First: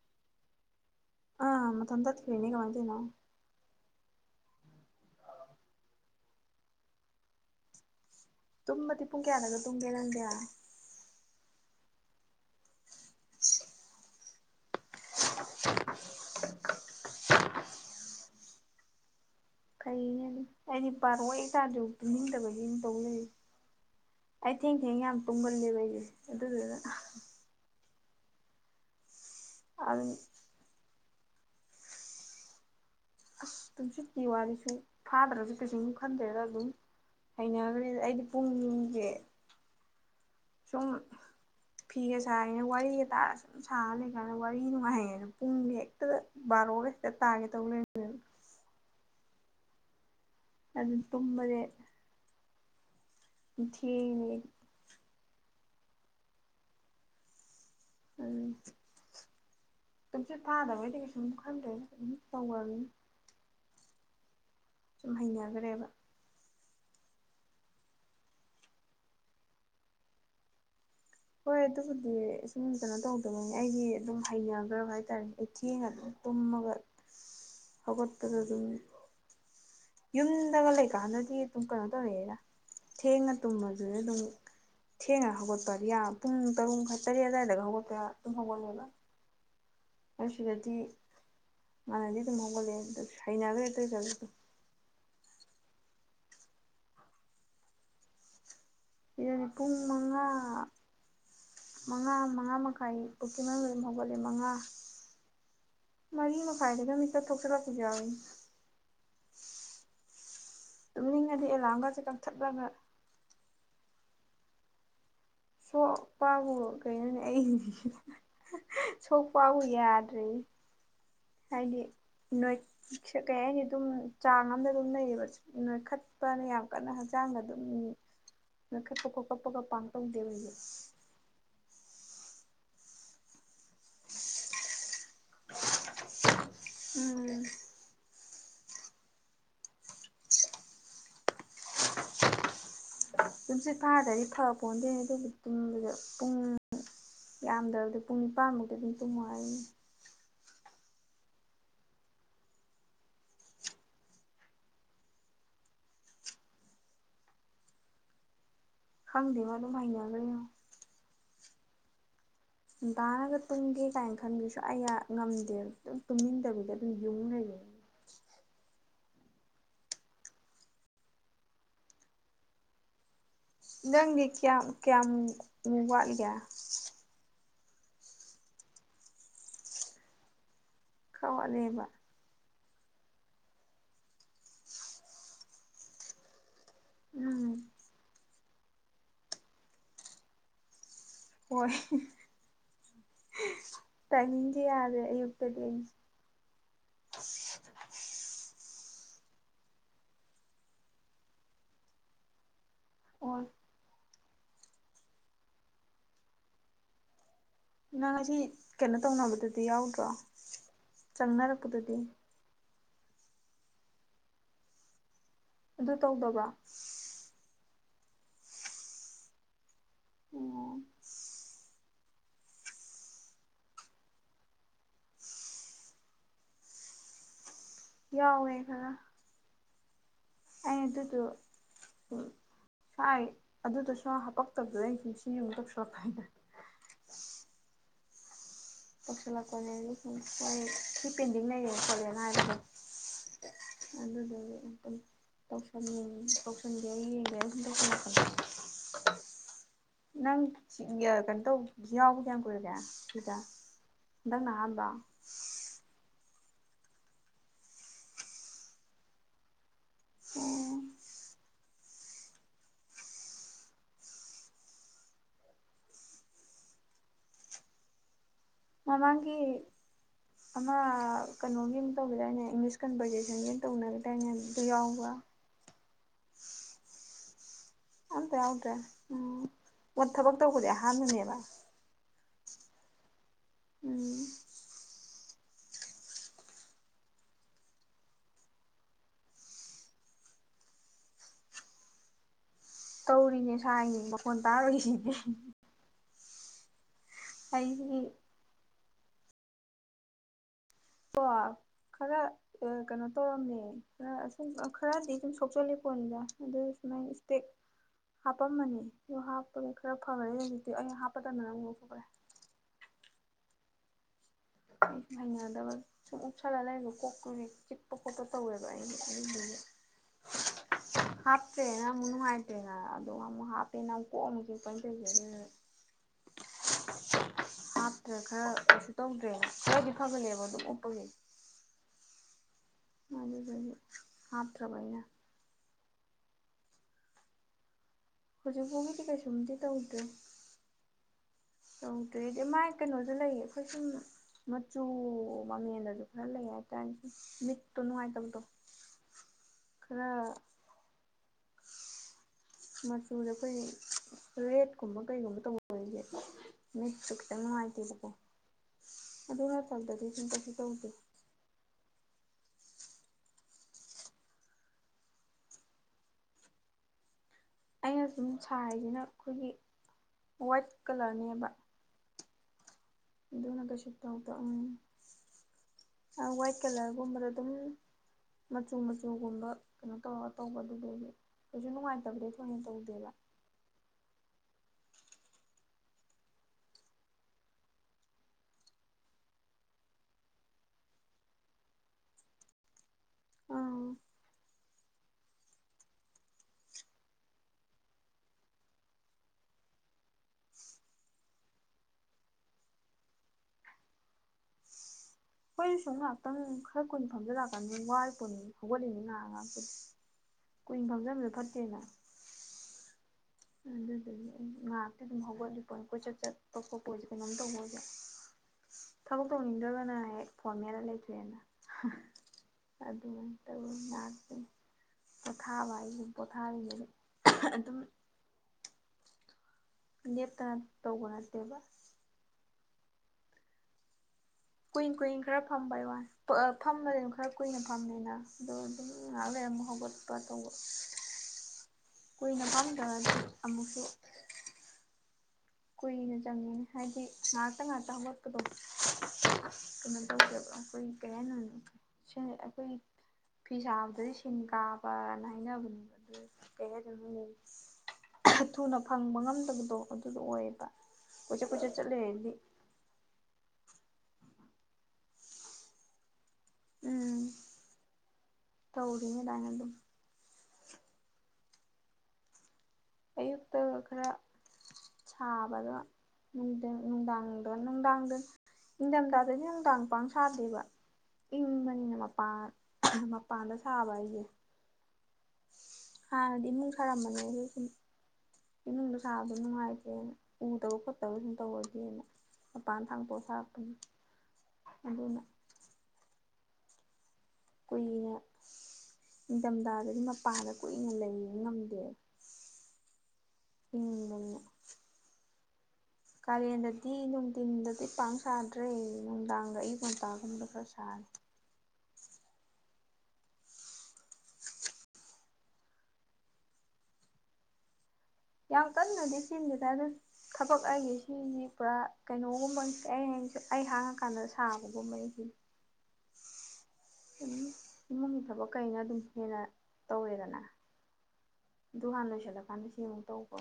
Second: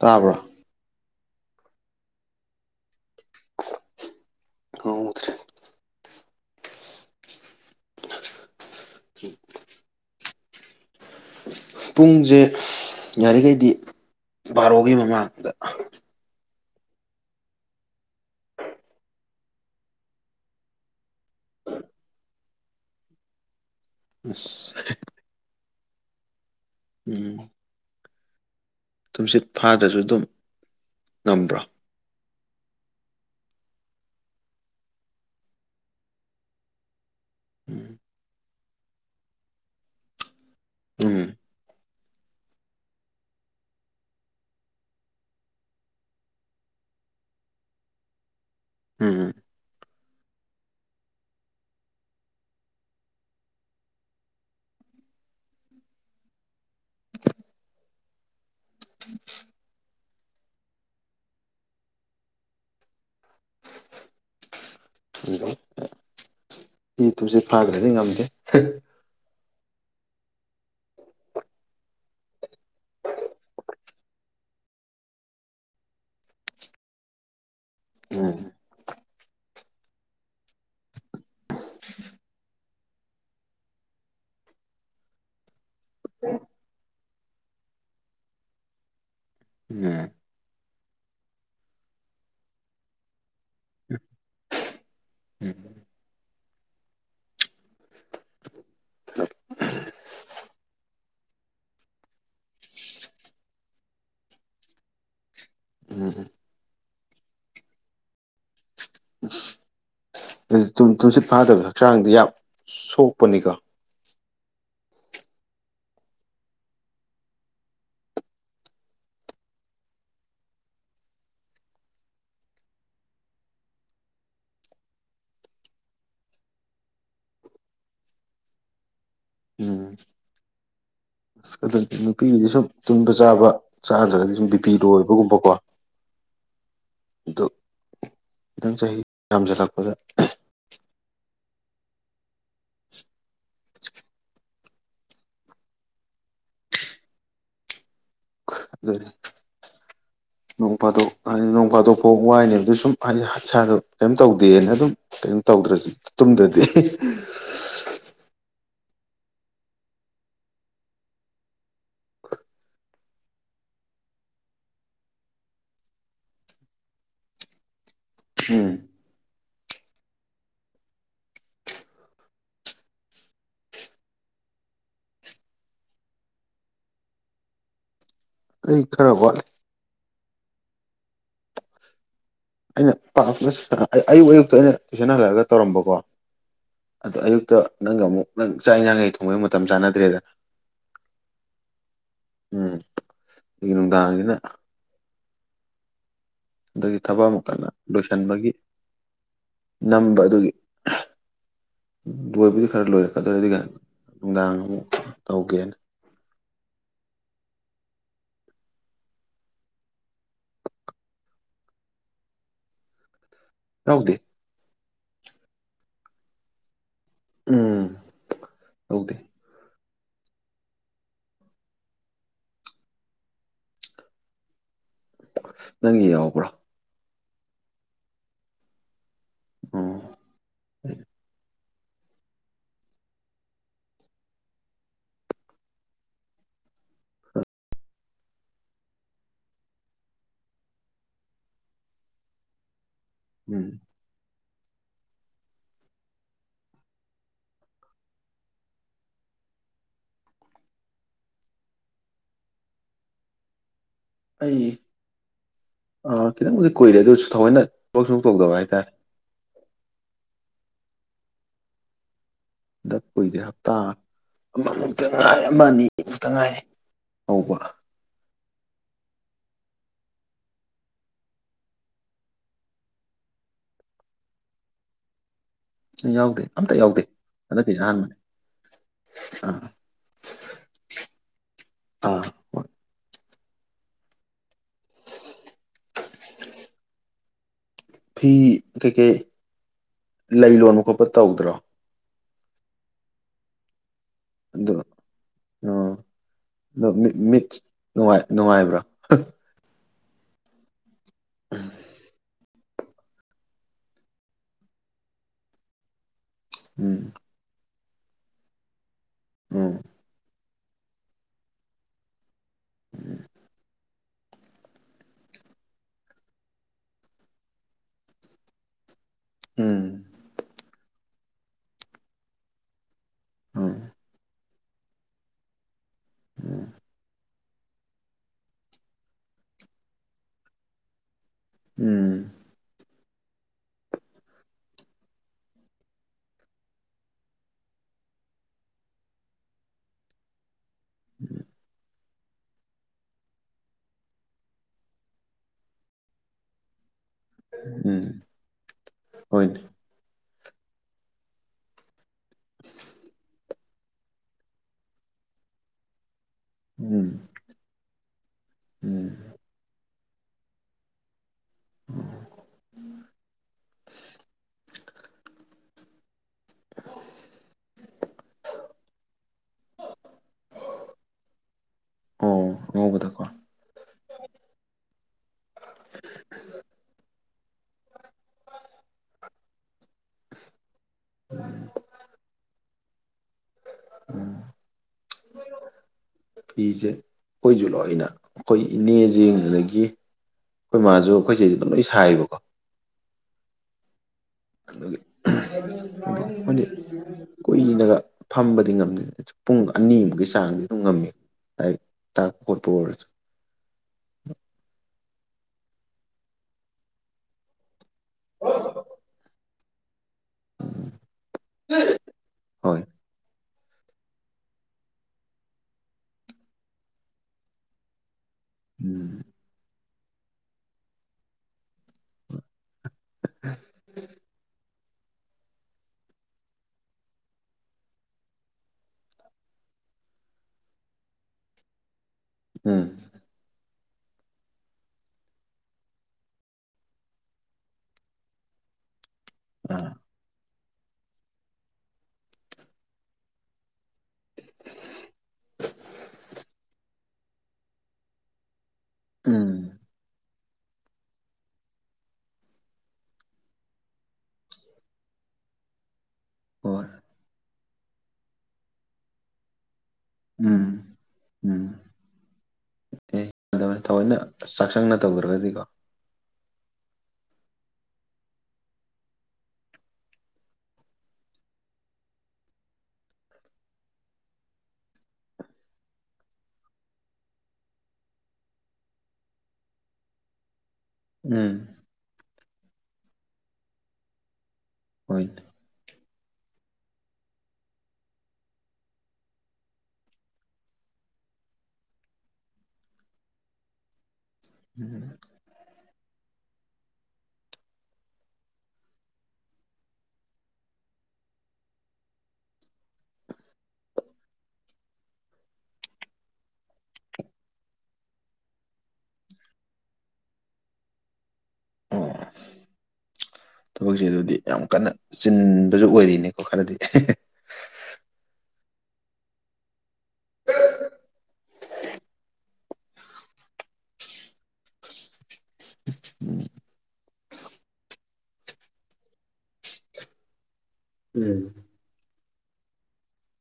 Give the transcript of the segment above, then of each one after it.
ꯇꯥꯕ꯭ꯔꯣ ꯑ ꯃꯊꯟꯇ ꯇꯠꯈꯔ꯭ꯤꯅꯤ ꯀꯃꯥꯏ ꯇꯧꯔꯤꯅꯣ ꯈꯪꯍꯧꯗ꯭ꯔꯦ ꯇꯨꯝꯃꯗꯤ ꯄꯨꯡ ꯀꯌꯥꯗꯒ ꯇꯨꯝꯒꯦ ꯅꯪꯗꯤ ꯄꯨꯡꯖꯦ ꯌꯥꯔꯤꯒꯩꯗꯤ ꯕꯥꯔꯣꯒꯤ ꯃꯃꯥꯡꯗ [unintelligible] ꯐꯩꯅꯦ ꯑꯩꯗꯤ ꯑꯩꯗꯤ ꯕꯥꯔꯣ ꯍꯦꯛ ꯇꯥꯥꯗꯔ꯭ꯤꯐꯧ ꯇꯨꯝꯅꯤꯡꯗꯕꯒꯤ ꯇꯧ ꯂꯩ ꯑꯩ ꯊꯦꯡ ꯑꯁ ꯊꯦꯡ ꯌꯥꯝ ꯇꯨꯡꯒꯜꯂꯦꯕ ꯑꯩꯖꯦ ꯑꯗꯨꯗꯨꯅ ꯎꯝ ꯇꯨꯝꯁꯤꯠ ꯐꯥꯗ꯭ꯔꯖꯨ ꯑꯗꯨꯝ ꯉꯝꯕ꯭ꯔꯣ ꯑꯁ ꯇꯨꯝꯁꯤꯠꯀꯤ ꯋꯥꯗꯨ ꯁꯨꯝ ꯐꯥꯗ꯭ꯔꯖꯨ ꯀꯩꯁꯨꯨꯝ ꯈꯟꯗ꯭ꯔꯦꯗ ꯑꯗꯨꯝ ꯎꯝ ꯍꯩꯅꯒ꯭ꯔꯦꯗ ꯑꯩꯗꯤ ꯄꯨꯡꯖꯦ ꯁꯨꯝ ꯎꯝ ꯐꯤꯒ ꯁꯥꯔꯤꯅꯦ ꯋꯥꯔꯤꯒ ꯇꯥꯔꯁ ꯁꯥ ꯂꯩꯀꯥꯟꯗ ꯋꯥꯔꯤ ꯅꯨꯡꯉꯥꯏꯌꯦ ꯄꯨꯡꯗꯤ ꯍꯦꯛꯇ ꯕꯥꯔꯣꯒ ꯍꯦꯛꯇ ꯇꯥꯒꯦ ꯇꯧ ꯂꯩꯔꯝ ꯃꯦ ꯎꯝꯝ ꯑꯗꯨ ꯇꯨꯝꯕꯖꯦ ꯊꯦꯡꯉꯦ ꯎꯝ ꯇꯨꯝꯁꯤꯠ ꯐꯥꯗꯕꯩꯗꯤ ꯀꯩꯁꯨꯝ ꯈꯟꯗ꯭ꯔꯦ ꯑꯗꯨꯝ ꯇꯧꯔꯅꯤ ꯁꯨꯝ ꯍꯩꯅꯒ꯭ꯔꯦꯕ ꯏ ꯇꯨꯁꯤꯠ ꯐꯥꯗ꯭ꯔꯗꯤ ꯉꯝꯗꯦ ꯍꯣꯏ ꯑꯗꯨꯕꯨꯗꯤ ꯁꯨꯝ ꯀꯩꯅꯣ ꯇꯧꯗꯕꯅꯦ ꯑꯩꯗꯤ ꯑꯗꯨꯝ ꯍꯩꯅꯒ꯭ꯔꯕ ꯍꯥꯏꯇꯥꯔꯦ ꯑꯩ ꯊꯦꯡꯉ ꯇꯨꯝꯃꯒ ꯎꯝ ꯍꯒꯠꯄꯗꯨꯗꯨꯅꯤ ꯌꯨꯝꯗꯒ ꯂꯩꯀꯥꯟꯗꯗꯤ ꯑꯗꯨꯝ ꯀꯩꯅꯣ ꯇꯧꯔꯦꯑꯦꯗ ꯊꯦꯡꯅ ꯇꯨꯝꯃꯖꯨꯗꯤ ꯑꯗꯨꯝ ꯊꯦꯡꯉ ꯍꯧꯒꯠꯄꯗꯤ ꯌꯥ ꯄꯨꯡ ꯇꯔꯨꯨꯝ ꯃꯈꯥꯢ ꯇꯔꯦꯠ ꯑꯗꯥꯏꯗꯒ ꯍꯧꯒꯠꯄꯥ ꯌ ꯑꯗꯨꯝ ꯍꯧꯒꯠꯂꯦꯕ ꯎꯝ ꯑꯁꯤꯗꯗꯤ ꯃꯥꯥꯟꯅꯗꯤ ꯑꯗꯨꯝ ꯍꯧꯒꯠꯂꯦ ꯑꯗꯨꯗ ꯍꯩꯅꯒ꯭ꯔꯦ ꯑꯗꯨꯢ ꯇꯧꯗꯨꯢꯗꯣ ꯎꯝ ꯁꯤꯗꯅꯦ ꯄꯨꯡ ꯃꯉꯥ ꯃꯉꯥ ꯃꯉꯥ ꯃꯈꯥꯏ ꯄꯨꯛꯀꯤ ꯃꯅꯨꯡꯗ ꯑꯗꯨꯝ ꯍꯧꯒꯠꯂꯦ ꯃꯉꯥ ꯎꯝ ꯃꯔꯤ ꯃꯈꯥꯏꯗꯒ ꯃꯤꯠꯀꯞ ꯊꯣꯛꯆꯜꯂꯛꯄꯁꯨ ꯌꯥꯎꯏꯅ ꯎ ꯑꯗꯨ ꯇꯨꯝꯁꯤꯠ ꯇꯨꯝꯅꯤꯡꯉꯗꯤ ꯐꯥꯗꯕ ꯑꯦꯂꯥꯝꯒꯁꯦ ꯍꯛꯆꯥꯡꯗꯤ ꯌꯥꯝ ꯀꯛꯊꯠꯂꯒ ꯁꯣꯛꯄꯅꯤꯀꯣ ꯁꯣꯛ ꯄꯕꯨ ꯀꯩꯅꯣꯅꯦ ꯑꯩꯗꯤ ꯁꯣꯛ ꯄꯕꯨ ꯌꯥꯗ꯭ꯔꯦꯏ ꯍꯥꯏꯗꯤ ꯅꯣꯏꯁ ꯀꯩ ꯍꯥꯏꯅꯤ ꯑꯗꯨꯝ ꯆꯥꯡ ꯑꯃꯗ ꯑꯗꯨꯝ ꯂꯩꯌꯦꯕ ꯅꯣꯏꯈꯠꯄꯅ ꯌꯥꯝ ꯀꯟꯅ ꯍꯛꯆꯥꯡꯗ ꯑꯗꯨꯝ ꯅꯣꯏꯈꯠꯄ ꯈꯣꯀꯞꯄꯒ ꯄꯥꯛ ꯎꯝ ꯇꯧꯗꯦꯕ ꯑꯩꯗꯤ ꯑꯁ ꯑꯗꯨ ꯅꯨꯄꯤꯒꯤꯗꯤ ꯁꯨꯝ ꯇꯨꯝꯕ ꯆꯥꯕ ꯆꯥꯗ꯭ꯔꯒꯗꯤ ꯁꯨꯝ ꯕꯤꯄꯤ ꯂꯣ ꯑꯣꯏꯕꯒꯨꯝꯕꯀꯣ ꯑ ꯑꯩꯗꯤ ꯗꯨ ꯈꯤꯇꯪ ꯆꯍꯤ ꯌꯥꯝꯖꯜꯂꯛꯄꯗ ꯇꯝꯁꯤꯠ ꯐꯥꯗ꯭ꯔꯗꯤ ꯐꯞ ꯄꯣꯟꯇꯦ ꯑꯗꯨꯕꯨ ꯇꯨꯝꯕꯗ ꯄꯨꯡ ꯌꯥꯝꯗ꯭ꯔꯕꯗ ꯄꯨꯡ ꯅꯤꯄꯥꯟꯃꯨꯛꯇꯤ ꯑꯗꯨꯝ ꯑꯗꯨꯅꯤ ꯇꯨꯝꯃꯨ ꯍꯥꯏꯕꯅꯤ ꯅꯣꯡ ꯐꯥꯗꯣꯛ ꯍꯥꯏꯗꯤ ꯅꯣꯡ ꯐꯥꯗꯣꯛ ꯐꯥꯎ ꯋꯥꯏꯅꯦꯕ ꯗꯣ ꯁꯨꯝ ꯍꯥꯏꯗꯤ ꯏꯁꯥꯗꯣ ꯀꯩꯝ ꯇꯧꯗꯦꯅ ꯑꯗꯨꯝ ꯀꯩꯝ ꯇꯧꯗ꯭ꯔꯁꯨ ꯇꯨꯝꯗ꯭ꯔꯗꯤ ꯈꯪꯗꯦꯕꯣ ꯑꯗꯨꯝ ꯍꯩꯅꯒ꯭ꯔꯦꯉꯣ ꯉꯟꯇꯥꯔꯒ ꯇꯨꯝꯒꯦ ꯀꯥꯏꯅ ꯈꯟꯕ ꯁꯨꯡꯌꯥ ꯌꯥ ꯑꯩ ꯉꯝꯗꯦꯕ ꯑꯗꯨꯝ ꯇꯨꯝꯅꯤꯡꯗꯕꯤꯗ ꯑꯗꯨꯝ ꯌꯨꯡ ꯂꯩꯕꯅꯤ ꯎꯝ ꯅꯪꯗꯤ ꯀꯤꯌꯥꯝ ꯀꯤꯌꯥꯝ ꯋꯥꯠꯂꯤꯒꯦ ꯑꯩ ꯈꯔ ꯋꯥꯠꯂꯤ ꯈꯔ ꯋꯥꯠꯂꯤꯌꯦꯕ ꯑꯩꯅ ꯄꯥꯛꯅ ꯑꯌꯨꯛ ꯑꯌꯨꯛꯇ ꯑꯩꯅ ꯇꯨꯏꯁꯟ ꯍꯜꯂꯛꯂꯒ ꯇꯧꯔꯝꯕꯀꯣ ꯑꯗꯣ ꯎꯝ ꯑꯌꯨꯛꯇ ꯅꯪꯒ ꯑꯃꯨꯛ ꯅꯪ ꯆꯥꯛ ꯏꯟꯁꯥꯡ ꯀꯩ ꯊꯣꯡꯕꯩ ꯃꯇꯝ ꯆꯥꯟꯅꯗ꯭ꯔꯦꯗ ꯍꯣꯏ ꯎꯝ ꯑꯗꯒꯤ ꯅꯨꯡꯗꯥꯡꯁꯤꯅ ꯇꯥꯏꯃꯤꯡꯖꯦ ꯌꯥꯗ꯭ꯔꯦ ꯑꯌꯨꯛꯇꯗꯤ ꯑꯩꯖꯨ ꯑꯗꯒꯤ ꯊꯕꯛ ꯑꯃꯨꯛ ꯀꯟꯅ ꯂꯣꯏꯁꯤꯟꯕꯒꯤ ꯅꯝꯕ ꯑꯗꯨꯒꯤ ꯂꯣꯏꯕꯨꯗꯤ ꯈꯔ ꯑꯣ ꯂꯣꯏꯔꯛꯀꯗꯣꯔꯦ ꯑꯗꯨꯒ ꯅꯨꯡꯗꯥꯡ ꯑꯃꯨꯛ ꯇꯧꯒꯦꯅ ꯅꯪ ꯉꯁꯤ ꯀꯩꯅꯣ ꯇꯧꯅꯕꯗꯗꯤ ꯌꯥꯎꯗ꯭ꯔꯣ ꯆꯪꯅꯔꯛꯄꯗꯨꯗꯤ ꯇꯧꯗꯦ ꯑꯗꯨ ꯇꯧꯗ꯭ꯔꯕ ꯎꯝ ꯇꯧꯗꯦ ꯑꯣ ꯅꯪꯒꯤ ꯌꯥꯎꯕ꯭ꯔꯥ ꯌꯥꯎꯋꯦ ꯈꯔ ꯑꯣ ꯑꯩ ꯑꯗꯨꯗꯣ ꯎꯝ ꯍꯥꯏ ꯑꯗꯨꯗꯣ ꯁꯨꯡꯍꯥꯞ ꯍꯥꯄꯛꯇꯕꯗꯨꯗ ꯑꯩꯁꯨꯝ ꯁꯤ ꯑꯃꯨꯛ ꯇꯧꯁꯜꯂꯛꯄ ꯍꯥꯏꯇꯥꯏ [inaudible] ꯇꯧꯁꯜꯂꯛꯄꯅꯦ ꯑꯩꯖꯨ ꯁꯨꯝ ꯁꯤ ꯄꯦꯟꯗꯤꯡ ꯂꯩꯌꯦ ꯈꯣꯠꯂꯦꯅ ꯍꯥꯏꯕꯗꯨꯗ ꯎꯝ ꯑꯗꯨꯗꯨꯒꯤ ꯑꯗꯨꯝ ꯇꯧꯁꯟꯂꯤꯅꯤ ꯇꯧꯁꯟꯒꯦ ꯌꯦꯡꯒꯦꯅ ꯁꯨꯝ ꯇꯧꯁꯜꯂꯛꯄꯅꯤ ꯅꯪ ꯀꯩꯅꯣ ꯇꯧ ꯌꯥꯎꯕ ꯀꯌꯥꯝ ꯀꯨꯏꯔꯒꯦ ꯁꯤꯗ ꯍꯟꯗꯛꯅ ꯑꯍꯥꯟꯕ꯭ꯔꯣ ꯑ ꯈꯤꯇꯪꯕꯨꯗꯤ ꯀꯨꯏꯔꯦ ꯑꯗꯨꯁꯨ ꯊꯑꯣꯏꯅ ꯊꯕꯛ ꯁꯨꯡ ꯇꯧꯗꯕ ꯍꯥꯏꯇꯥꯔꯦ ꯎꯝ ꯍꯟꯗꯛ ꯀꯨꯏꯗ꯭ꯔꯤ ꯍꯞꯇꯥ ꯑꯃꯃꯨꯛꯇ ꯉꯥꯏꯔꯤ ꯑꯃ ꯑꯅꯤꯃꯨꯛꯇ ꯉꯥꯏꯔꯤ ꯑꯧꯕ ꯃꯃꯥꯡꯒꯤ ꯑꯃ ꯀꯩꯅꯣꯒꯤ ꯑꯃ ꯇꯧꯒꯤꯗꯥꯏꯅꯦ ꯏꯪꯂꯤꯁ ꯀꯟꯕꯔꯖꯦꯁꯟꯒꯤ ꯇꯧꯅꯒꯗꯥꯏꯅꯦ ꯑꯗꯨ ꯌꯥꯎꯕ꯭ꯔ ꯌꯥꯎꯗꯦ ꯑꯝꯇ ꯌꯥꯎꯗꯦ ꯍꯟꯗꯛꯀꯤꯁꯤꯅ ꯑꯍꯥꯟꯕꯅꯤ ꯑꯝꯇ ꯌꯥꯎꯗꯦ ꯎꯝ ꯃ ꯊꯕꯛ ꯇꯧꯕꯖꯦ ꯑꯍꯥꯟꯕꯅꯦꯕ ꯑ ꯎꯝ ꯐꯤ ꯀꯩꯀꯩ ꯂꯩ ꯂꯣꯟꯕ ꯈꯣꯠꯄ ꯇꯧꯗ꯭ꯔꯣ ꯇꯧꯔꯤꯅꯦ ꯁꯥꯏꯅꯦ ꯃꯈꯣꯟ [unintelligible] ꯑꯣ ꯑꯗꯣ ꯃꯤꯠ ꯃꯤꯠ ꯑꯩꯒꯤ ꯅꯨꯡꯉꯥꯏ ꯅꯨꯡꯉꯥꯏꯕ꯭ꯔꯥ [unintelligible] ꯈꯔ ꯑ ꯀꯩꯅꯣ ꯇꯧꯔꯝꯃꯦ ꯈꯔ ꯁꯨꯝ ꯈꯔꯗꯤ ꯁꯨꯝ ꯁꯣꯛꯆꯜꯂꯤ ꯄꯣꯠꯅꯤꯗ ꯑꯗꯨ ꯎꯝ ꯁꯨꯃꯥꯏꯅ ꯏꯁꯇꯦꯛ ꯍꯥꯞꯄꯝꯃꯅꯤ ꯑꯗꯨ ꯍꯥꯞꯄꯒ ꯎꯝ ꯈꯔ ꯐ [unintelligible] ꯑꯩꯩꯅ ꯍꯥꯞꯄ ꯇꯟꯗꯅ ꯑꯃꯨꯛ ꯂꯧꯊꯣꯛꯈ꯭ꯔꯦ ꯁꯨꯝ ꯍꯩꯅꯗꯕꯒꯤ ꯁꯨꯝ ꯎꯞꯁꯜꯂꯒ ꯂꯩꯕ ꯀꯣꯛꯇꯨ ꯀꯤꯛꯄ ꯈꯣꯠꯄ ꯇꯧꯋꯦꯕ ꯑꯩꯒꯤ ꯎꯝ [unintelligible] ꯍꯥꯄꯇ꯭ꯔꯦꯅ ꯑꯃꯨꯛ ꯅꯨꯉꯥꯏꯇ꯭ꯔꯦꯅ ꯑꯗꯨ ꯑꯃꯨꯛ ꯍꯥꯞꯄꯦꯅ ꯎꯝ ꯀꯣꯛ ꯑꯃꯨꯛ ꯆꯤꯛꯄꯅꯦ ꯇꯧꯔꯤꯁꯦ [unintelligible] ꯍꯥꯞꯇ꯭ꯔꯦ ꯈꯔ ꯀꯩꯁꯨ ꯇꯧꯗ꯭ꯔꯦ ꯈꯔꯗꯤ ꯐꯒꯂꯦꯕ ꯑꯗꯨꯝ ꯎꯞꯄꯒꯤ ꯎꯝ ꯑꯗꯨꯗꯨꯒꯤ ꯍꯥꯠꯇ꯭ꯔꯕ ꯑꯩꯅ ꯍꯧꯖꯤꯛꯐꯥꯎꯒꯤꯗꯤ ꯀꯩꯁꯨꯝꯗꯤ ꯇꯧꯗ꯭ꯔꯦ [inaudible] ꯇꯧꯗ꯭ꯔꯦ ꯑꯗꯨ ꯃꯥꯏ ꯀꯩꯅꯣꯁꯨ ꯂꯩꯌꯦ ꯑꯩꯈꯣꯏ ꯁꯨꯝ ꯃꯆꯨ ꯃꯃꯦꯟꯗꯁꯨ ꯈꯔ ꯂꯩ ꯍꯥꯏꯇꯥꯔꯦ ꯃꯤꯠꯇꯣ ꯎꯝ ꯅꯨꯡꯉꯥꯏꯇꯕꯗꯣ ꯍꯣꯏꯅꯦ ꯈꯔ ꯃꯆꯨꯗꯣ ꯑꯩꯈꯣꯏꯒꯤ ꯔꯦꯠꯀꯨꯝꯕ ꯀꯩꯒꯨꯝꯕ ꯇꯧꯕꯖꯦ ꯎꯝ ꯃꯤꯠꯇꯨ ꯈꯤꯇꯪ ꯅꯨꯡꯉꯥꯏꯇꯦꯕꯀꯣ ꯎꯝ ꯑꯗꯨ ꯅꯠꯇꯕꯗꯗꯤ ꯁꯨꯝ ꯀꯩꯁꯨ ꯇꯧꯗꯦ ꯎꯝ [unintelligible] ꯑꯩꯅ ꯁꯨꯝ ꯁꯥꯔꯤꯁꯤꯅ ꯑꯩꯈꯣꯏꯒꯤ ꯋꯥꯏꯠ ꯀꯂꯔꯅꯦꯕ ꯑꯣ ꯑꯉꯧꯕꯗꯨ ꯀꯣ ꯑꯗꯨꯅ ꯀꯩꯁꯨ ꯇꯧꯗꯕ ꯎꯝ ꯑ ꯋꯥꯏꯠ ꯀꯂꯔꯒꯨꯝꯕꯗ ꯑꯗꯨꯝ ꯃꯆꯨ ꯃꯆꯨꯒꯨꯝꯕ ꯀꯩꯅꯣ ꯇꯧꯔꯒ ꯇꯧꯕ ꯑꯗꯨꯗꯨꯗꯤ ꯀꯩꯁꯨ ꯅꯨꯡꯉꯥꯏꯇꯕꯗꯤ ꯊꯣꯏꯅ ꯇꯧꯗꯦꯕ [inaudible] ꯐꯤꯖꯦ ꯑꯩꯈꯣꯏꯖꯨ ꯂꯣꯏꯅ ꯑꯩꯈꯣꯏ ꯏꯅꯦꯖꯤꯡ ꯑꯗꯒꯤ ꯑꯩꯈꯣꯏ ꯃꯥꯖꯨ ꯑꯩꯈꯣꯏ ꯆꯦꯖꯨ ꯑꯗꯨꯝ ꯂꯣꯏ ꯁꯥꯏꯌꯦꯕꯀꯣ ꯑꯥ ꯑꯗꯨꯒꯤ [unintelligible] ꯀꯨꯏꯅꯒ ꯐꯝꯕꯗꯤ ꯉꯝꯗꯦ ꯄꯨꯡ ꯑꯅꯤꯃꯨꯛꯀꯤ ꯆꯥꯡꯗꯤ ꯑꯗꯨꯝ ꯉꯝꯃꯤ ꯂꯥꯏꯛ ꯇꯥꯛꯄ ꯈꯣꯠꯄ ꯑꯣꯏꯔꯁꯨ ꯑꯩꯈꯣꯏꯁꯨ ꯁꯨꯝ ꯉꯥꯏꯍꯥꯛꯇꯪ ꯈꯔ ꯀꯨꯏꯅ ꯐꯝꯖꯟꯂꯛꯑꯀꯥꯟꯗꯗꯤ ꯋꯥꯔꯤ ꯄꯣꯅꯤ ꯍꯧꯒꯠꯂꯤꯅꯤ ꯉꯍꯥꯛ ꯉꯍꯥꯛꯄꯨꯗꯤ ꯀꯨꯏꯅ ꯐꯝꯖꯟꯕꯖꯨ ꯐꯠꯇꯦꯅ ꯍꯣꯏ ꯑꯗꯨꯗꯨꯒꯤ ꯉꯥꯛꯇꯤ ꯑꯗꯨꯝ ꯍꯧꯒꯠꯂꯤ ꯄꯣꯠꯅꯤ ꯀꯣꯏꯆꯠ ꯆꯠꯄ ꯈꯣꯠꯄ ꯑꯣꯏꯔꯁꯨ ꯀꯩꯅꯣꯝ ꯇꯧꯕ ꯑꯣꯏꯔꯖꯨ ꯎꯝ ꯊꯕꯛ ꯇꯧꯅꯤꯡꯗ꯭ꯔꯒꯅ ꯍꯦꯛ ꯐꯣꯟ ꯃꯦꯠꯂ ꯂꯩꯊꯣꯛꯑꯦꯅ [unintelligible] ꯑꯗꯨꯃꯥꯏ ꯇꯧ ꯉꯥꯛꯇꯅꯤ ꯄꯣꯊꯥꯕ ꯍꯥꯏꯖꯤꯅꯦ ꯄꯣꯊꯥꯔꯤꯉꯩ ꯑꯗꯨꯝ ꯂꯦꯞꯇꯅ ꯇꯧꯕ ꯅꯠꯇꯦꯕ ꯎꯝ ꯀꯨꯏꯟ ꯀꯨꯏꯟ ꯈꯔ ꯐꯝꯕꯩ ꯋꯥꯅꯦ ꯄꯨꯔ ꯐꯝꯕꯗꯤ ꯑꯗꯨꯝ ꯈꯔ ꯀꯨꯏꯅ ꯐꯝꯃꯦꯅ ꯑꯗꯨ ꯑꯗꯨꯝ ꯉꯍꯥꯛ ꯂꯩꯔ ꯑꯃꯨꯛ ꯑꯥ ꯍꯧꯒꯠꯄ ꯇꯧꯕ ꯀꯨꯏꯅ ꯐꯝꯗ꯭ꯔꯥꯗꯤ ꯑꯃꯨꯛꯁꯨ ꯀꯨꯏꯅ ꯆꯪꯉꯤꯅꯤ ꯍꯥꯏꯗꯤ ꯉꯥꯛꯇꯪ ꯉꯥꯛꯇꯪ ꯍꯧꯒꯠꯄꯗꯣ ꯎꯝ [unintelligible] ꯑꯩꯈꯣꯏꯒꯤ ꯀꯩ ꯍꯥꯢꯗꫭꯏꯅꯣ ꯁꯦ ꯑꯩꯈꯣꯢꯒꯤ ꯐꯤ ꯁꯥꯥꯕꯗꯖꯨ ꯁꯤꯟ ꯀꯥꯕꯅ ꯍꯥꯏꯅꯕꯅꯦꯕ ꯑꯗꯨ ꯀꯩ ꯍꯣꯏ ꯍꯥꯏꯗꯣꯏꯅꯣ ꯈꯪꯗ‌ꯦ ꯊꯨꯅ ꯐꯪꯕ ꯉꯝꯗꯕꯗꯣ ꯑꯗꯨ ꯑꯗꯨ ꯎꯝ ꯑꯣꯏꯌꯦꯕ ꯀꯣꯏꯆꯠ ꯀꯣꯏꯆꯠ ꯆꯠ ꯂꯩꯔꯒꯗꯤ ꯑꯗꯨꯅꯦ ꯊꯑꯣꯏꯅ ꯆꯥꯛꯆꯪꯅ ꯇꯧꯗ꯭ꯔꯒꯗꯤꯀꯣ ꯎꯝ ꯇꯧꯔꯤꯅꯦ ꯑꯗꯥꯢꯅ ꯑꯗꯨꯝ ꯑꯌꯨꯛꯇ ꯈꯔ ꯁꯥꯕꯅꯥ ꯅꯨꯡꯗꯤꯟ ꯅꯨꯡꯗꯥꯡꯗꯣ ꯅꯨꯡꯗꯥꯡꯗꯥ ꯏꯤꯡꯗꯝꯗꯥꯗꯗꯤ ꯅꯨꯡꯗꯥꯡ ꯄꯥꯛꯅꯥ ꯁꯥꯗꯦꯕ ꯎꯝ ꯏꯪꯝꯕꯅꯤꯅ ꯃꯄꯥꯟ ꯃꯄꯥꯟꯗ ꯁꯥꯕ ꯍꯥꯢꯖꯦ ꯍꯣꯏ ꯍꯥꯟꯅꯗꯤ ꯏꯃꯨꯡ ꯁꯥꯔꯝꯕꯅꯦ ꯑꯗꯨ ꯁꯨꯝ ꯏꯃꯨꯡꯗꯥ ꯁꯥꯕꯗꯨ ꯅꯨꯡꯉꯥꯏꯇꯦꯅ ꯎꯗꯕ ꯈꯣꯠꯇꯕ ꯑꯗꯨꯨꯝ ꯇꯧꯔꯗꯤꯅ ꯃꯄꯥꯟ ꯊꯥꯡꯇꯣꯛꯑ ꯁꯥꯔꯛꯄꯅꯤ ꯎꯝ ꯑꯗꯨꯅ ꯀꯨꯏꯅꯥ ꯅꯤꯡꯗꯝꯗꯥꯗꯗꯤ ꯃꯄꯥꯟꯗ ꯀꯨꯏꯅ ꯂꯩꯕ ꯉꯝꯗꯦ ꯏꯤꯡꯕꯅꯤꯅ ꯀꯥꯂꯦꯟꯗꯗꯤ ꯅꯨꯡꯗꯤꯟꯗꯗꯤ ꯄꯥꯛꯅꯥ ꯁꯥꯗ꯭ꯔꯦ ꯅꯨꯡꯗꯥꯡꯒ ꯑꯌꯨꯛ ꯉꯟꯇꯥꯒꯨꯝꯕꯗ ꯈꯔ ꯁꯥꯔꯦ ꯑꯣ ꯊꯕꯛꯁꯦ ꯑꯗꯨꯗꯤ ꯌꯥꯝ ꯀꯟꯅ ꯆꯤꯟꯕꯖꯨ ꯑꯣꯏꯔꯤꯅꯦꯀꯣ ꯈꯔꯗꯤ ꯌꯥꯝ ꯀꯟꯅꯗꯤ ꯆꯤꯟꯗꯦꯗ ꯑꯗꯨ ꯊꯕꯛ ꯑꯩꯒꯤ ꯁꯤ ꯄꯨꯔꯥ ꯀꯩꯅꯣꯒꯨꯝꯕꯅꯤ ꯑꯩ ꯑꯩ ꯍꯥꯡꯉꯀꯥꯟꯗ ꯁꯥꯕꯒꯨꯝꯕꯅꯤ ꯁꯤꯗꯤ ꯎꯝ ꯑꯗꯨꯝ ꯏꯃꯨꯡꯒꯤ ꯊꯕꯛ ꯀꯩꯅ ꯑꯗꯨꯝ ꯍꯦꯟꯅ ꯇꯧꯔꯦꯗꯅ ꯎꯝ ꯑꯗꯨ ꯍꯥꯟꯅ ꯂꯣꯏꯁꯤꯜꯂꯀꯥꯟꯗ ꯁꯤ ꯑꯃꯨꯛ ꯇꯧꯕ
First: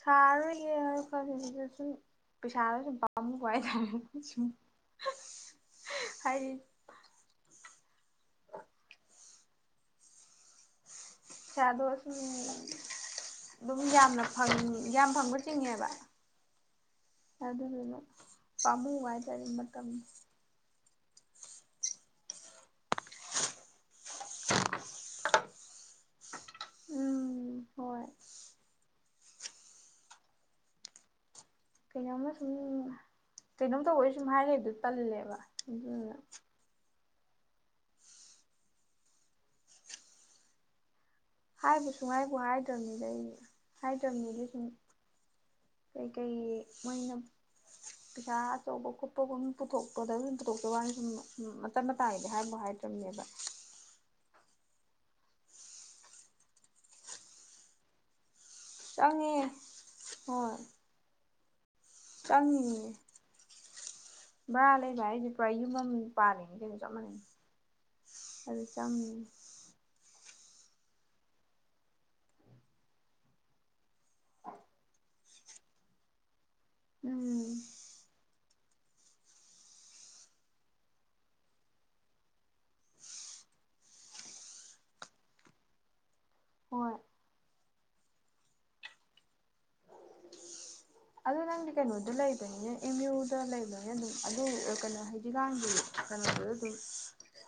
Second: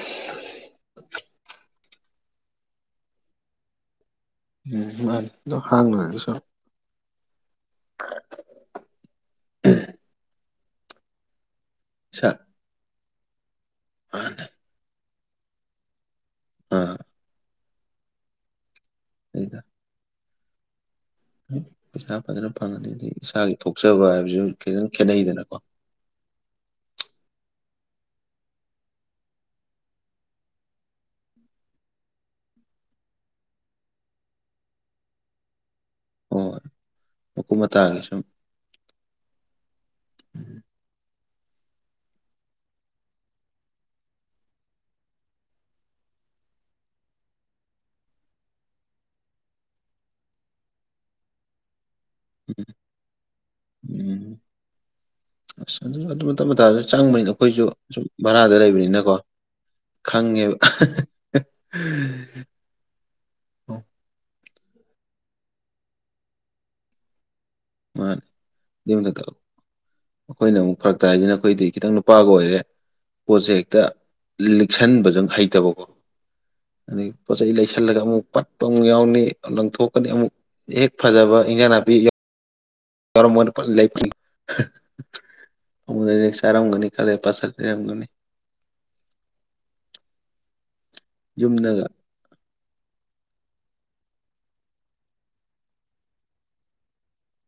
ꯁꯥꯔꯔꯣꯏꯒꯦꯅ ꯈꯜꯂꯤꯅꯤꯗꯥ ꯁꯨꯨꯝ ꯄꯩꯁꯥꯗꯨ ꯁꯨꯝ ꯄꯥꯝꯃꯨꯕ ꯍꯥꯢꯇꯥꯔꯦ ꯁꯨꯝ ꯎꯝ ꯃꯥꯅꯤ ꯑꯗꯨ ꯍꯥꯡꯅ ꯂꯩꯕꯁꯨ [unintelligible] ꯍꯥꯏꯗꯤ ꯄꯩꯁꯥꯗꯣ ꯁꯨꯝ ꯏꯁꯥ ꯑꯗꯨꯝ ꯌꯥꯝꯅ ꯃꯥꯅꯦ ꯐꯪ ꯌꯥꯝ ꯐꯪꯕ ꯆꯤꯡꯉꯦꯕ ꯑꯥ ꯑꯗꯨꯗꯨꯅ ꯄꯥꯝꯃꯨꯕ ꯍꯥꯏꯇꯥꯔꯦ ꯑꯗꯨꯅ ꯃꯇꯝꯖ‌ꯦ ꯄꯩꯁꯥ ꯐꯖꯅ ꯐꯪꯉꯅꯤ ꯑꯗꯩꯗꯤ ꯏꯁꯥꯒꯤ ꯊꯣꯛꯆꯕ ꯍꯥꯏꯕꯁꯨ ꯈꯤꯇꯪ ꯈꯦꯠꯅꯩꯗꯅꯀꯣ ꯎꯝ ꯍꯣꯏ ꯀꯩꯅꯣꯝꯃ ꯁꯨꯝ ꯀꯩꯅꯣꯝ ꯇꯧꯕꯩ ꯁꯨꯝ ꯍꯥꯏꯔ ꯂꯩꯕꯗꫭ ꯇꯜꯂ‌ꯦꯕꯥ ꯑꯗꯨꯗꯨꯅ ꯍꯣꯏ ꯃꯀꯨꯞ ꯃꯇꯥꯒꯤ ꯁꯨꯝ ꯍꯥꯏꯕꯨ ꯁꯨꯡ ꯍꯥꯏꯕꯨ ꯍꯥꯏꯗ꯭ꯔꯕꯅꯤꯗ ꯑꯩꯗꯤ ꯍꯥꯏꯗ꯭ꯔꯕꯅꯤꯗꯤ ꯁꯨꯝ ꯀꯩꯀꯩ ꯃꫭꯏꯅ ꯄꯩꯁꯥ ꯑꯆꯧꯕ ꯈꯣꯠꯄꯒꯨꯝ ꯄꯨꯊꯣꯛꯄꯗꯨꯝ ꯄꯨꯊꯣꯛꯄꯥ ꯋꯥꯅ ꯁꯨꯝ ꯃꯇꯠ ꯃꯇꯥꯒꯤꯗꯤ ꯍꯥꯏꯕꯨ ꯍꯥꯏꯗ꯭ꯔꯕꯅꯦꯕ ꯎꯝ ꯑꯁ ꯑꯗꯨꯝ ꯑꯗꯨꯝ ꯃꯇꯠ ꯃꯇꯥꯗ ꯆꯪꯕꯩꯅꯤꯗ ꯑꯩꯈꯣꯏꯖꯨ ꯁꯨꯝ ꯚꯔꯥꯗ ꯂꯩꯕꯅꯤꯅꯀꯣ ꯆꯪꯉꯦ ꯈꯪꯉꯦꯕ ꯆꯪꯉꯤꯌꯦ ꯚꯥꯔꯥꯗ ꯂꯩꯕ ꯍꯥꯏꯖꯦ ꯄꯨꯔꯥ ꯌꯨꯝ ꯑꯃ ꯄꯥꯜꯂꯤꯅꯤ ꯀꯩꯅꯣ ꯆꯞ ꯃꯥꯟꯅꯩ ꯃꯥꯅꯤ ꯑꯗꯨ ꯑꯗꯨꯏ ꯃꯊꯛꯇ ꯆꯪꯉꯤꯅꯦ ꯑꯩꯈꯣꯏꯅ ꯑꯃꯨꯛ ꯐꯔꯛ ꯇꯥꯏ ꯍꯥꯏꯖꯤꯅ ꯑꯩꯈꯣꯏꯗꯤ ꯈꯤꯇꯪ ꯅꯨꯄꯥꯒ ꯑꯣꯏꯔꯦ ꯄꯣꯠꯁꯦ ꯍꯦꯛꯇ ꯂꯤꯛꯁꯟꯕꯖꯦ ꯍꯩꯇꯕꯀꯣ ꯑꯗꯩ ꯄꯣꯠ ꯎꯝ ꯆꯩ ꯂꯩꯁꯟꯂꯒ ꯑꯃꯨꯛ ꯄꯠ ꯄꯨꯡ ꯌꯥꯎꯅꯤ ꯂꯪꯊꯣꯛꯀꯅꯤ ꯑꯃꯨꯛ ꯍꯦꯛ ꯐꯖꯕ ꯏꯟꯖꯥꯡ ꯅꯥꯄꯤ [unintelligible] ꯆꯥꯔꯝꯒꯅꯤ ꯍꯣꯏ ꯈꯜꯂꯤ ꯄꯠꯁꯟ ꯂꯩꯔꯝꯒꯅꯤ ꯑꯗꯨ ꯅꯪꯗꯤ ꯌꯨꯝꯗꯒ ꯀꯩꯅꯣꯗ ꯂꯩꯕꯅꯤꯅ ꯑꯦꯝ ꯌꯨꯗ ꯂꯩꯕꯅꯤꯅ ꯑꯗꯨꯝ ꯑꯗꯨ ꯀꯩꯅꯣ [unintelligible] ꯀꯩꯅꯣꯗꯨꯗꯤ ꯗꯨꯝ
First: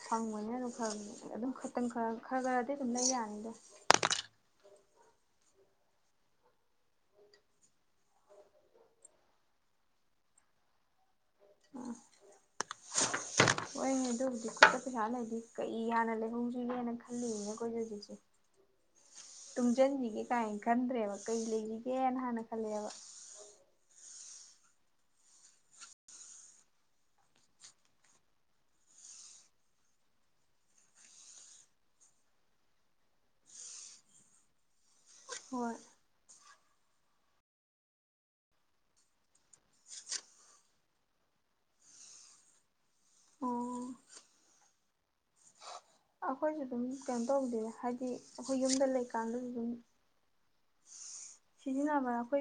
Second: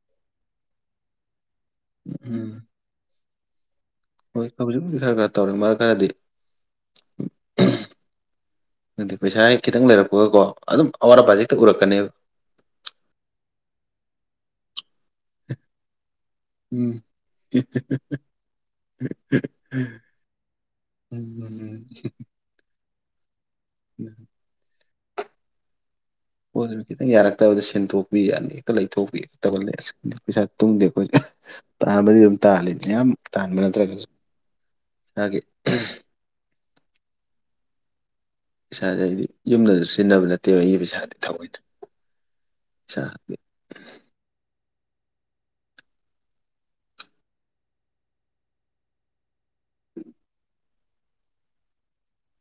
ꯐꯪꯕꯅꯤꯅ ꯑꯗꯨꯝ ꯈꯔ ꯑꯗꯨꯝ ꯈꯇꯪ ꯈꯔ ꯈꯔ ꯎꯝ ꯈꯔꯗꯤ ꯑꯗꯨꯝ ꯂꯩ ꯌꯥꯅꯤꯗ ꯍꯣꯏ ꯍꯧꯖꯤꯛꯄꯨꯗꯤ ꯈꯔ ꯈꯔ ꯇꯧꯔꯦ ꯃꯔꯛ ꯈꯔꯗꯤ ꯅꯠꯇꯦ ꯄꯩꯁꯥ ꯍꯦꯛ ꯈꯤꯇꯪ ꯂꯩꯔꯛꯄꯒꯀꯣ ꯑꯗꯨꯝ ꯑꯋꯥꯠ ꯑꯄꯥꯖꯦ ꯍꯦꯛꯇ ꯑꯥ ꯎꯔꯛꯀꯅꯤꯕ ꯍꯣꯏꯅꯦ ꯑꯗꯨꯕꯨꯗꯤ ꯈꯨꯠꯇ ꯄꯩꯁꯥ ꯂꯩꯔꯗꯤ ꯀꯩ ꯍꯥꯟꯅ ꯂꯩꯍꯧ [unintelligible] ꯎꯝ ꯈꯜꯂꯤꯅꯦ ꯑꯩꯈꯣꯏꯖꯦ ꯍꯧꯖꯤꯛꯁꯦ ꯇꯨꯡꯖꯟꯖꯤꯒꯦ ꯀꯥꯏꯅ ꯈꯟꯗ꯭ꯔꯦꯕ ꯀꯩ ꯎꯝ ꯂꯩꯔꯤꯒꯦꯅ ꯍꯥꯟꯅ ꯈꯜꯂꯦꯕ [unintelligible] ꯄꯣꯠ ꯂꯩꯕꯗ ꯈꯤꯇꯪ ꯌꯥꯔꯛꯇꯕꯗ ꯁꯤꯟꯇꯣꯛꯄꯤ ꯑꯗꯩ ꯍꯦꯛꯇ ꯂꯩꯊꯣꯛꯄꯤ ꯇꯧꯒꯜꯂꯦ ꯑꯁ ꯄꯩꯁꯥ ꯇꯨꯡꯗꯦ ꯑꯩꯈꯣꯏꯗꯤ ꯇꯥꯟꯕꯗꯤ ꯑꯗꯨꯝ ꯇꯥꯜꯂꯤꯅꯦ ꯃꯌꯥꯝ ꯇꯥꯟꯕ ꯅꯠꯇ꯭ꯔꯒꯖꯨ ꯏꯁꯥꯒꯤ ꯍꯣꯏ ꯄꯩꯁꯥꯖꯦ ꯑꯩꯗꯤ ꯌꯨꯝꯗꯖꯨ ꯁꯤꯖꯤꯟꯅꯕ ꯅꯠꯇꯦꯕ ꯑꯩꯒꯤ ꯄꯩꯁꯥꯗꯤ ꯊꯋꯣꯏꯅ ꯑꯣ [unintelligible] ꯑꯩꯈꯣꯏꯖꯨ ꯑꯗꯨꯝ ꯀꯩꯅꯣ ꯇꯧꯗꯦꯗ ꯍꯥꯏꯗꯤ ꯑꯩꯈꯣꯏ ꯌꯨꯝꯗ ꯂꯩꯀꯥꯟꯗꯖꯨ ꯑꯗꯨꯝ ꯁꯤꯖꯤꯟꯅꯕ ꯑꯩꯈꯣꯏ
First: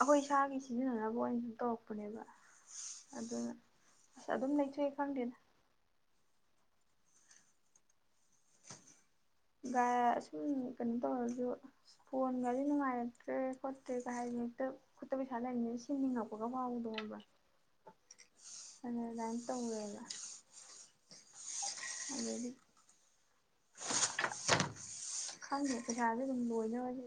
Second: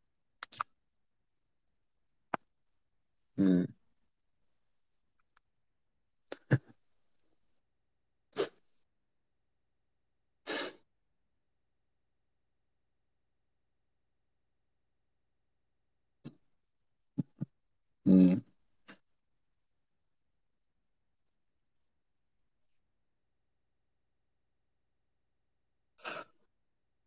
ꯑꯩꯈꯣꯏ ꯏꯁꯥꯒꯤ ꯁꯤꯖꯤꯟꯅꯅꯕ ꯑꯣꯏꯅ ꯁꯨꯝ ꯇꯧꯔꯛꯄꯅꯦꯕ ꯑꯗꯨꯅ ꯎꯝ ꯑꯁ ꯑꯗꯨꯝ ꯂꯩꯊꯣꯛꯑꯦ ꯈꯪꯗꯦꯗ [inaudible] ꯗꯥ ꯁꯨꯝ ꯀꯩꯅꯣ ꯇꯧꯔꯖꯨ ꯐꯣꯟꯒꯖꯦ ꯅꯨꯡꯉꯥꯏꯔꯛꯇ꯭ꯔꯦ ꯈꯣꯠꯇ꯭ꯔꯦꯒ ꯍꯥꯏꯔꯗꯤ ꯍꯦꯛꯇ ꯈꯨꯠꯇ ꯄꯩꯁꯥ ꯂꯩꯕꯅꯤꯅ ꯁꯤꯟꯅꯤꯡꯉꯛꯄꯒ ꯐꯥꯎꯕꯗꯣ ꯈꯪꯕ꯭ꯔꯥ ꯎꯝ [unintelligible] ꯑꯗꯩꯗꯤ ꯈꯪꯗꯦ ꯄꯩꯁꯥꯖꯦ ꯑꯗꯨꯝ ꯂꯣꯏꯅꯕꯖꯦ